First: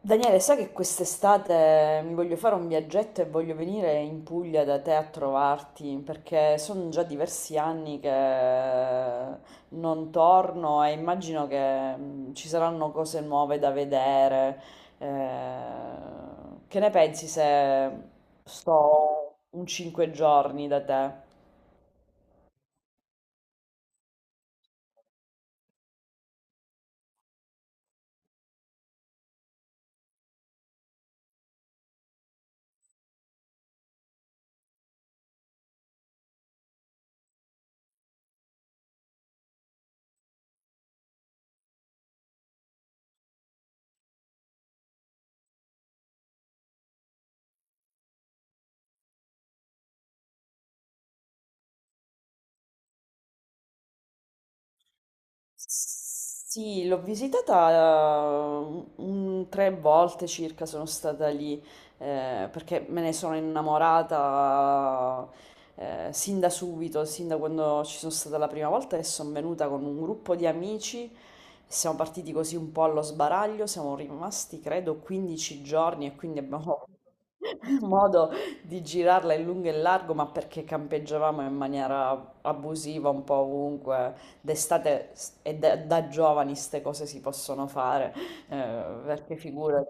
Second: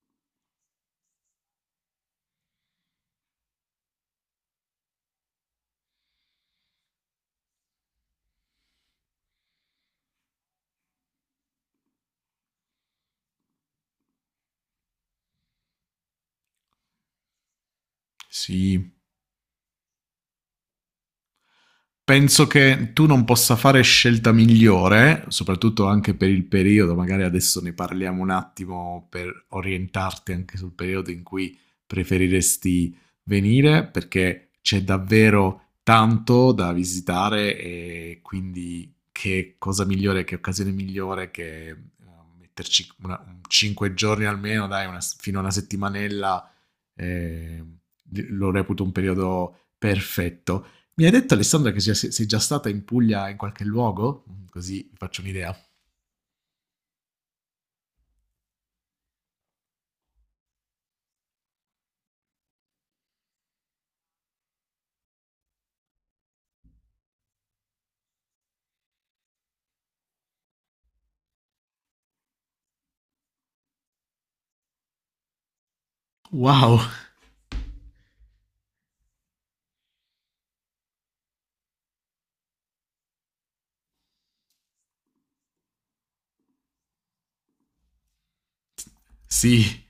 Daniele, sai che quest'estate mi voglio fare un viaggetto e voglio venire in Puglia da te a trovarti perché sono già diversi anni che non torno e immagino che ci saranno cose nuove da vedere. Che ne pensi se Sì, sto un 5 giorni da te? penso che tu non possa fare scelta migliore, soprattutto anche per il periodo, magari adesso ne parliamo un attimo per orientarti anche sul periodo in cui preferiresti venire, perché c'è davvero tanto da visitare e quindi che cosa migliore, che occasione migliore che metterci un 5 giorni almeno, dai, fino a una settimanella eh, lo reputo un periodo perfetto. Mi hai detto Alessandra che sei già stata in Puglia in qualche luogo? Mm, Così vi faccio un'idea. Sì, l'ho visitata tre volte circa, sono stata lì perché me ne sono innamorata sin da subito, sin da quando ci sono stata la prima volta e sono venuta con un gruppo di amici. Siamo partiti così un po' allo sbaraglio, siamo rimasti credo 15 giorni e quindi abbiamo Wow, modo di girarla in lungo e in largo, ma perché campeggiavamo in maniera abusiva un po' ovunque d'estate e da giovani ste cose si possono fare, perché sì. figura,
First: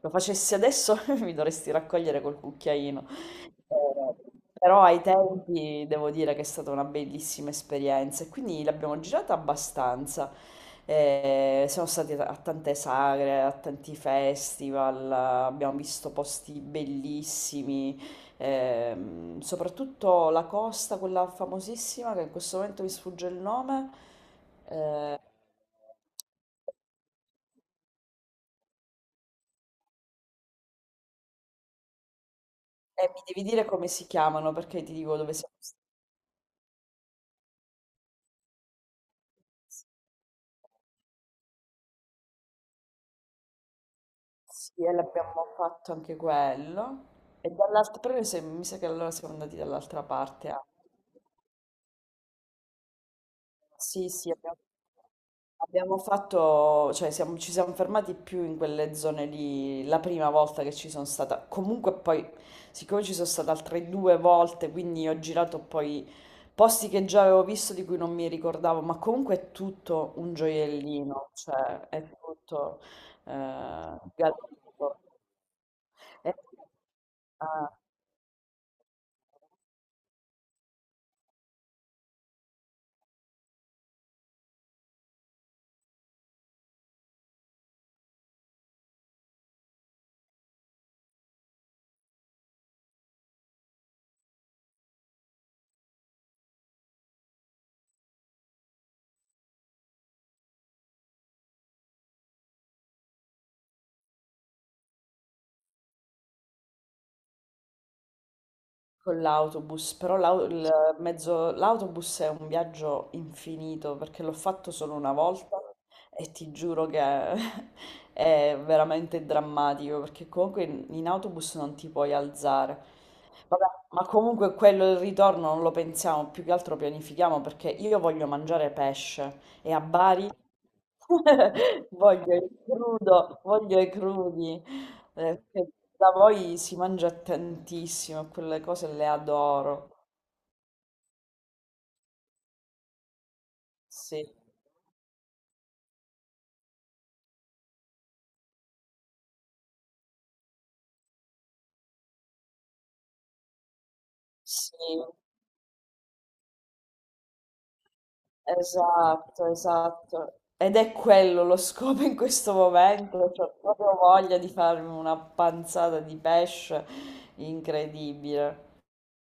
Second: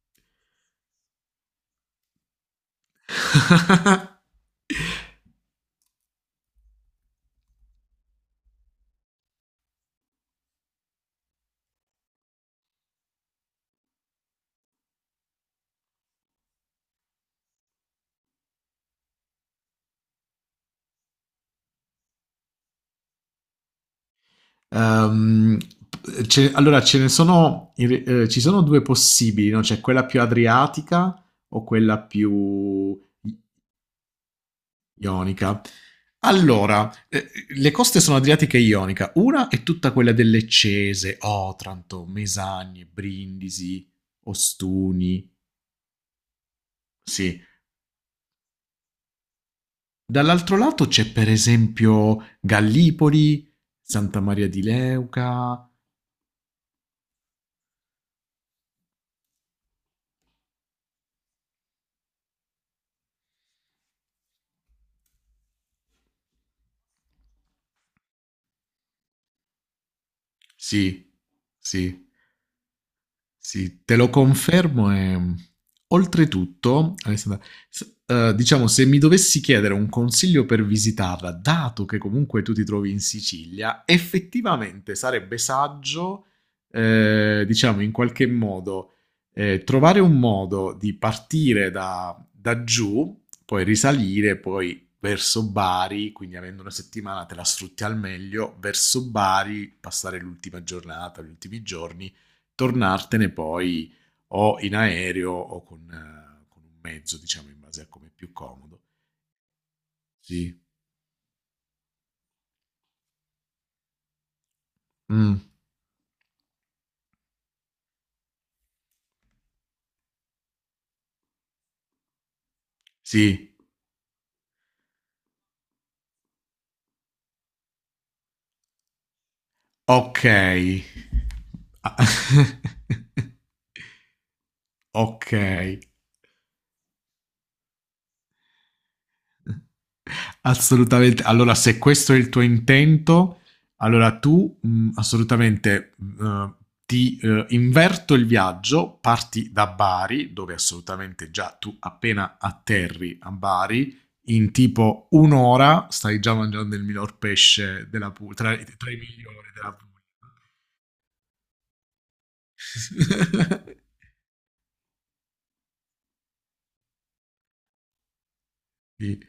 lo facessi adesso mi dovresti raccogliere col cucchiaino. Eh, Però ai tempi devo dire che è stata una bellissima esperienza e quindi l'abbiamo girata abbastanza. Siamo stati a tante sagre, a tanti festival, abbiamo visto posti bellissimi. Soprattutto la costa, quella famosissima, che in questo momento mi sfugge il nome, eh, Ehm, allora, ce ne sono, ci sono due possibili, no? C'è quella più adriatica o quella più e mi devi dire come si chiamano perché ti dico dove siamo ionica. stati. Allora, le coste sono Adriatica e Ionica. Una è tutta quella delle Cese, Otranto, Mesagne, Brindisi, Sì, e Ostuni. l'abbiamo fatto anche quello. Sì. E dall'altra, però noi mi sa che allora siamo andati dall'altra parte Dall'altro anche. lato c'è per esempio Gallipoli, Sì, Santa sì, Maria abbiamo, di Leuca. abbiamo fatto, cioè ci siamo fermati più in quelle zone lì la prima volta che ci sono stata. Comunque poi, siccome ci sono stata altre due volte, quindi ho girato poi posti che già avevo visto di cui non mi ricordavo, ma comunque è tutto un Sì, gioiellino, cioè è sì. tutto eh, Sì, te lo gradito. confermo e E- oltretutto, Alessandra, ah. Diciamo, se mi dovessi chiedere un consiglio per visitarla, dato che comunque tu ti trovi in Sicilia, effettivamente sarebbe saggio, diciamo, in qualche modo, trovare un modo di partire da giù, poi risalire, poi verso Bari, quindi avendo una settimana te la sfrutti al meglio, verso Bari, passare l'ultima giornata, gli ultimi giorni tornartene poi o in aereo o con un mezzo, diciamo, in base a come è più comodo. Con l'autobus, però Sì. L'autobus è un viaggio infinito perché l'ho fatto solo una Mm. volta e ti giuro che è veramente drammatico perché comunque in autobus non ti puoi alzare. Sì. Vabbè, ma comunque quello il ritorno non lo pensiamo, più che altro pianifichiamo perché io voglio mangiare pesce e a Ok. Bari voglio il Ah. crudo, voglio i crudi. Ok. Che da voi si mangia tantissimo, quelle cose le adoro. Assolutamente. Allora, se questo è il tuo intento, allora Sì, tu assolutamente ti inverto il viaggio, parti da Bari, dove assolutamente già tu appena atterri a Bari, in sì, tipo un'ora stai già mangiando il miglior pesce della Puglia, tra i esatto, migliori della Puglia. esatto. Ed è quello lo scopo in questo momento, ho proprio voglia di farmi una panzata di pesce incredibile.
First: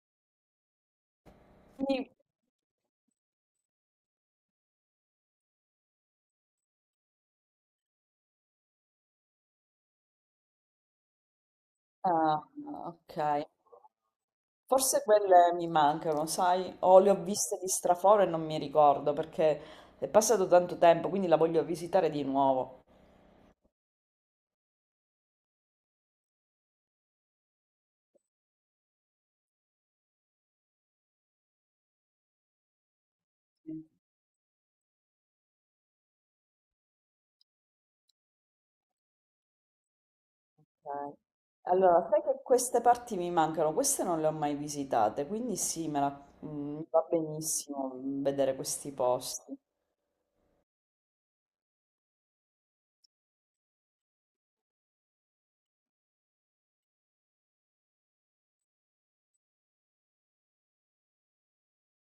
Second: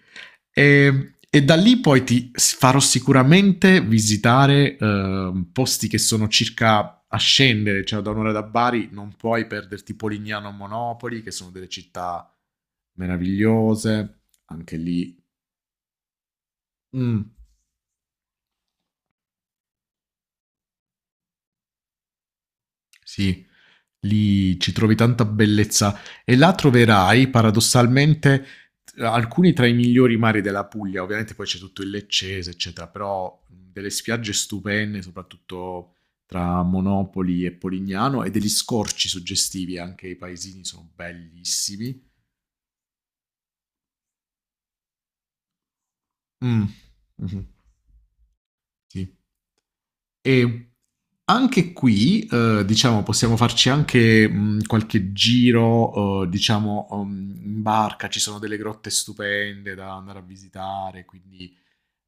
E da lì poi Quindi ti farò sicuramente visitare posti che sono circa a scendere, cioè da un'ora da Bari non puoi perderti Polignano o Monopoli, che sono delle città Ah, ok. meravigliose, anche Forse lì. quelle mi mancano, sai? O le ho Mm, viste di straforo e non mi ricordo perché è passato tanto tempo, quindi la voglio visitare di nuovo. sì, lì ci trovi tanta bellezza e là troverai paradossalmente alcuni tra i migliori mari della Puglia, ovviamente poi c'è tutto il Leccese, eccetera, però delle spiagge stupende, soprattutto tra Monopoli e Polignano e degli scorci suggestivi, anche i paesini sono Ok. bellissimi. Allora, sai che queste parti mi mancano, queste non le ho mai visitate, quindi sì, Mm. Va Mm-hmm. benissimo vedere questi Sì. posti. E anche qui, diciamo, possiamo farci anche qualche giro, diciamo, in barca. Ci sono delle grotte stupende da andare a visitare, quindi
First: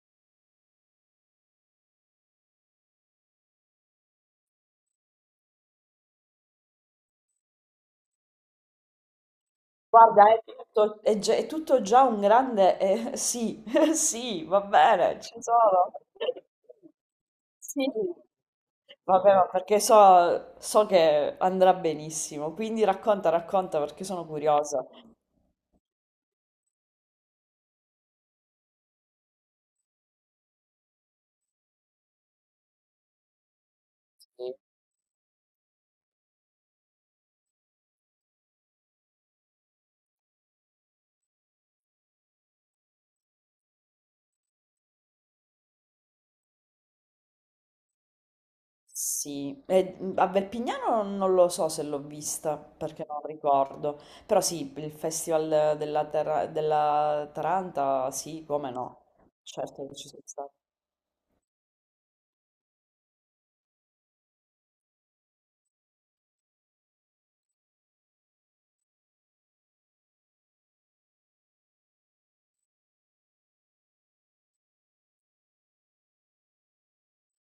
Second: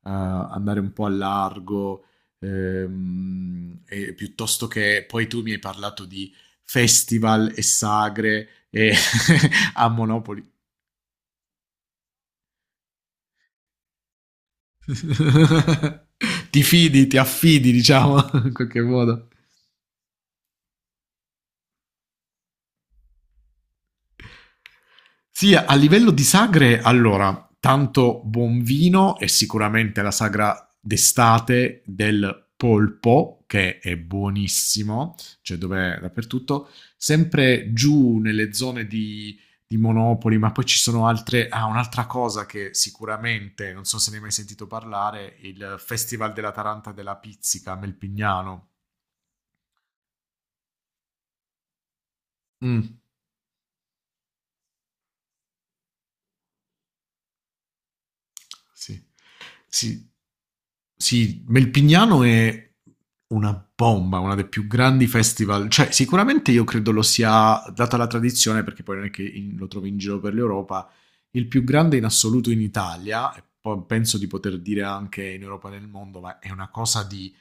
andare un po' a largo, e piuttosto che... Poi tu mi hai parlato di festival e sagre e a Guarda, Monopoli. è tutto, è già, è tutto già un grande sì, sì, va bene, ci sono. Ti fidi, ti affidi, Sì. diciamo, in qualche modo. Vabbè, ma perché so, so che andrà benissimo, quindi racconta, racconta perché sono curiosa. Sì, a livello di sagre, allora, tanto buon vino e sicuramente la sagra d'estate del polpo, che è Sì. buonissimo, cioè dov'è dappertutto, sempre giù nelle zone di Monopoli, ma poi ci sono altre... Ah, un'altra cosa che sicuramente, non so se ne hai mai sentito parlare, il Festival della Taranta e della Pizzica a Melpignano. Sì. E, a Verpignano non lo so se l'ho vista Mm, perché non ricordo, però sì, il Festival della Taranta, sì, come no, sì. certo che Sì, ci sono sì, Melpignano è una bomba, una dei più grandi festival, cioè sicuramente io credo lo sia, data la tradizione, perché poi non è che lo trovi in giro per l'Europa, il più grande in assoluto in Italia, e poi penso di poter dire anche in Europa e nel mondo, ma è una cosa di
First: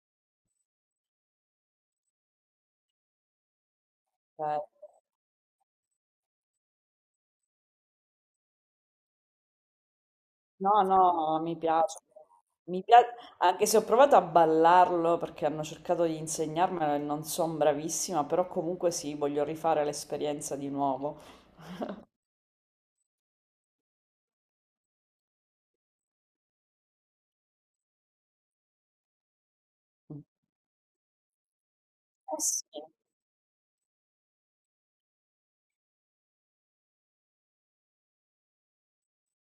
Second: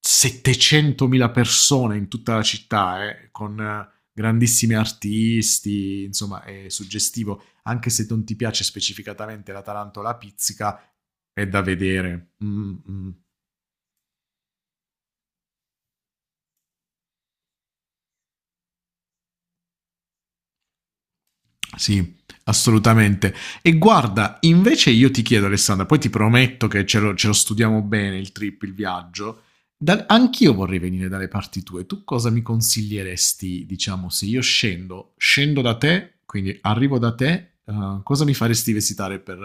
700.000 persone in tutta la città, con stata. grandissimi artisti, insomma è suggestivo, anche se non ti piace specificatamente la tarantola pizzica, No, no, è mi da piace. vedere. Mm, Mi pia- mm. Anche se ho provato a ballarlo perché hanno cercato di insegnarmelo e non sono bravissima, però comunque sì, voglio rifare l'esperienza di nuovo. Sì, assolutamente. E guarda, invece io ti chiedo, Alessandra, poi ti prometto che ce lo studiamo bene il trip, il viaggio. Eh Anch'io vorrei venire dalle parti tue. Tu cosa mi sì. consiglieresti, diciamo, se io scendo da te, quindi arrivo da te, cosa mi faresti visitare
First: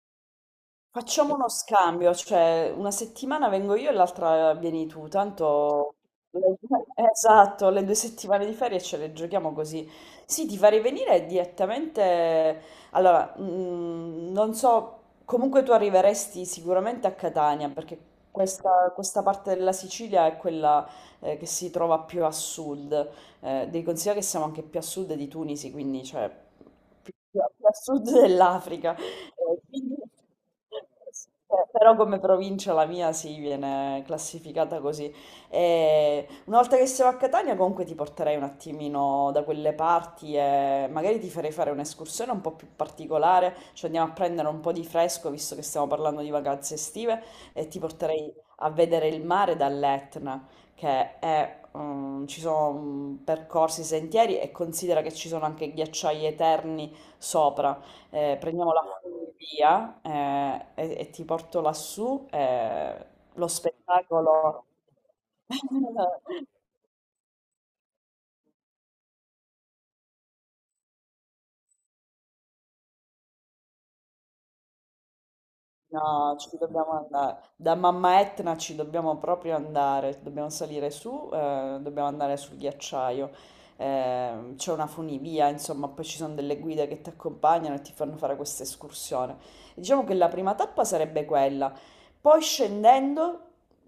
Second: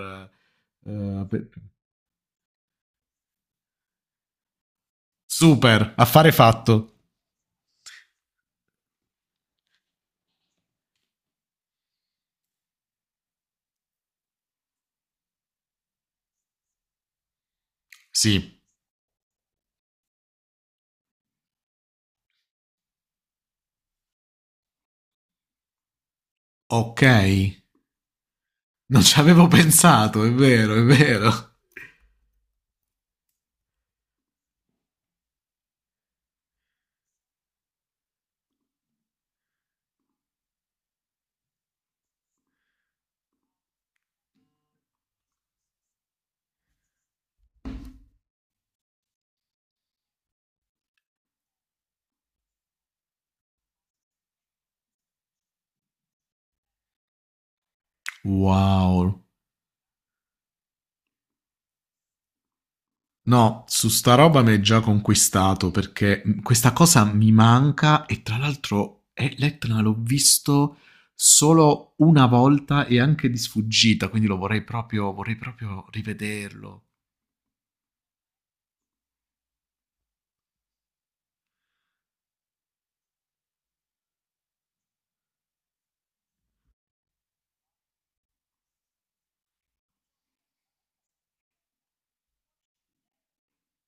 Facciamo per... uno scambio, cioè una settimana vengo io e l'altra vieni tu, Super, tanto... affare le- fatto. Esatto, le due settimane di ferie ce le giochiamo così. Sì, ti farei venire direttamente... Allora, non so, comunque tu arriveresti sicuramente a Catania, perché Sì, questa parte della Sicilia è quella che si trova più a sud. Devi considerare che siamo anche più a sud di Tunisi, quindi cioè ok. più a sud dell'Africa. Non ci avevo Eh, quindi- pensato, è vero, è sì, vero. Però come provincia la mia si viene classificata così. E una volta che siamo a Catania comunque ti porterei un attimino da quelle parti e magari ti farei fare un'escursione un po' più particolare, cioè andiamo a prendere un po' di fresco visto che stiamo parlando di vacanze estive e ti porterei a vedere il mare dall'Etna, che è, ci sono percorsi, sentieri e considera che ci sono anche ghiacciai eterni sopra prendiamo la Wow. funivia e ti porto lassù, lo No, su sta roba mi è spettacolo... già conquistato perché questa cosa mi manca e tra l'altro l'Etna l'ho visto solo una volta e anche di sfuggita, quindi lo vorrei proprio No, ci rivederlo. dobbiamo andare. Da Mamma Etna ci dobbiamo proprio andare. Dobbiamo salire su, dobbiamo andare sul ghiacciaio. C'è una funivia, insomma, poi ci sono delle guide che ti accompagnano e ti fanno fare questa escursione. Diciamo che la prima tappa sarebbe quella. Poi scendendo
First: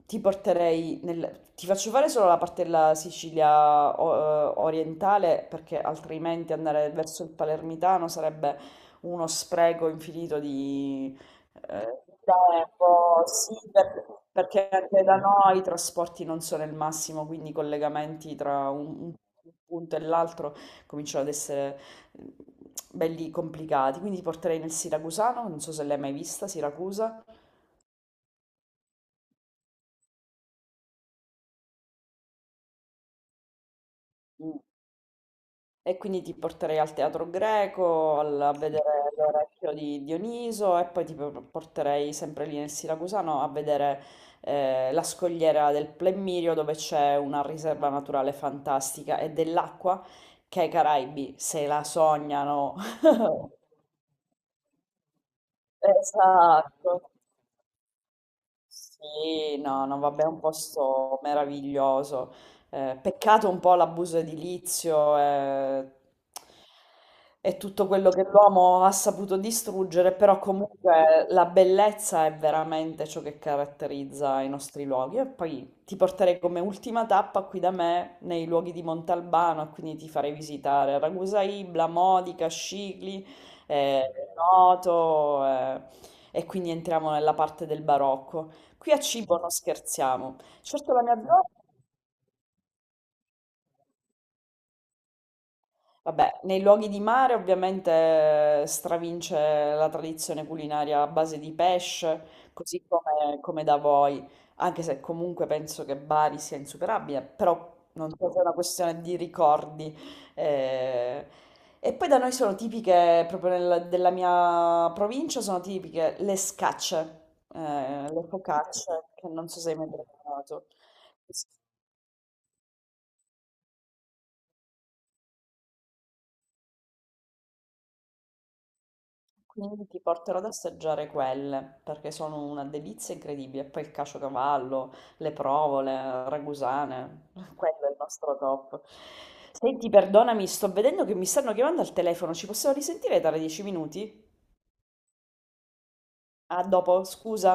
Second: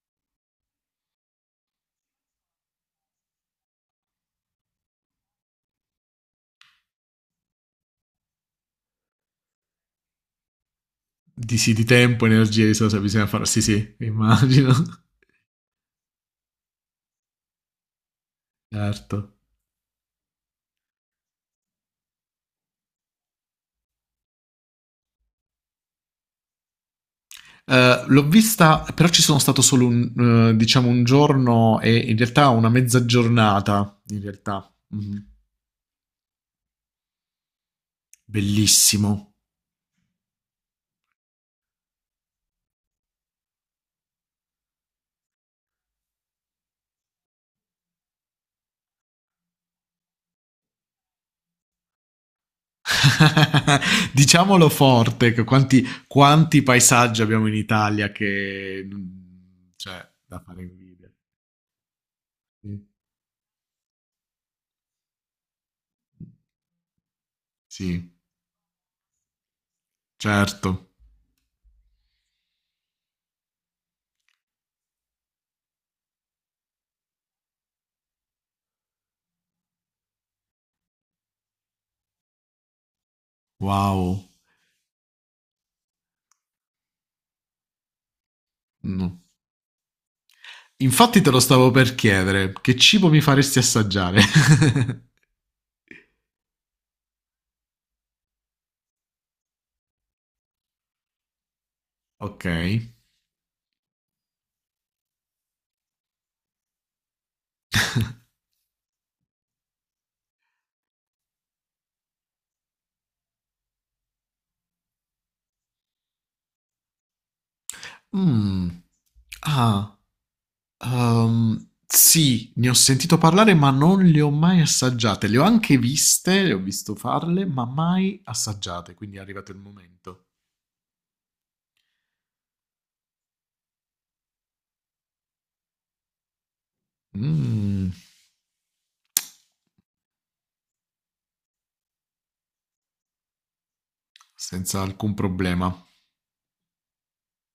ti porterei nel... Ti faccio fare solo la parte della Sicilia orientale perché altrimenti andare verso il palermitano sarebbe uno spreco infinito di Di sì, di Ehm, tempo, energia, e risorse tempo, bisogna fare. sì, Sì, sì, perché immagino. anche da noi i trasporti non sono il massimo, quindi i collegamenti tra un Certo. punto e l'altro cominciano ad essere eh, belli complicati. Quindi ti porterei nel Siracusano, non so se l'hai mai vista, Siracusa. L'ho vista, però ci sono stato solo un, diciamo un giorno e in realtà una mezza giornata, in realtà. Mhm. E quindi ti porterei al teatro greco, a vedere Bellissimo. l'orecchio di Dioniso e poi porterei sempre lì nel Siracusano a vedere la scogliera del Plemmirio dove c'è una riserva naturale fantastica e dell'acqua che i Caraibi se la sognano. Diciamolo forte, che quanti Esatto. paesaggi abbiamo in Italia che... Sì, no, no, Cioè, vabbè, è da un fare invidia. posto meraviglioso. Sì, Peccato un po' l'abuso edilizio e, tutto quello sì che l'uomo ha saputo distruggere, però certo. comunque la bellezza è veramente ciò che caratterizza i nostri luoghi. E poi ti porterei come ultima tappa qui da me nei luoghi di Montalbano, e quindi ti farei visitare Ragusa Ibla, Modica, Scicli, eh, Wow. Noto, e quindi entriamo nella parte del barocco. Qui a No. cibo non scherziamo. Certo la mia Infatti te lo zona, stavo per chiedere, che cibo mi faresti assaggiare? vabbè, nei luoghi di mare ovviamente stravince la tradizione culinaria a base di Ok. pesce, così come, come da voi, anche se comunque penso che Bari sia insuperabile, però non so se è una questione di ricordi. eh. E poi da noi sono tipiche, proprio della mia provincia, sono tipiche le scacce, le Mm. focacce, che non so se hai mai Ah, provato. Sì, ne ho sentito parlare, ma non le ho mai assaggiate. Le ho anche viste, le ho visto farle, ma mai assaggiate, quindi è arrivato il Quindi ti momento. porterò ad assaggiare quelle, perché sono una delizia incredibile. E poi il caciocavallo, le provole, ragusane, quello Mm, è il nostro top. Senti, perdonami, sto vedendo che mi stanno chiamando al telefono, ci possiamo risentire tra 10 minuti? senza alcun problema. Ah, dopo, scusa.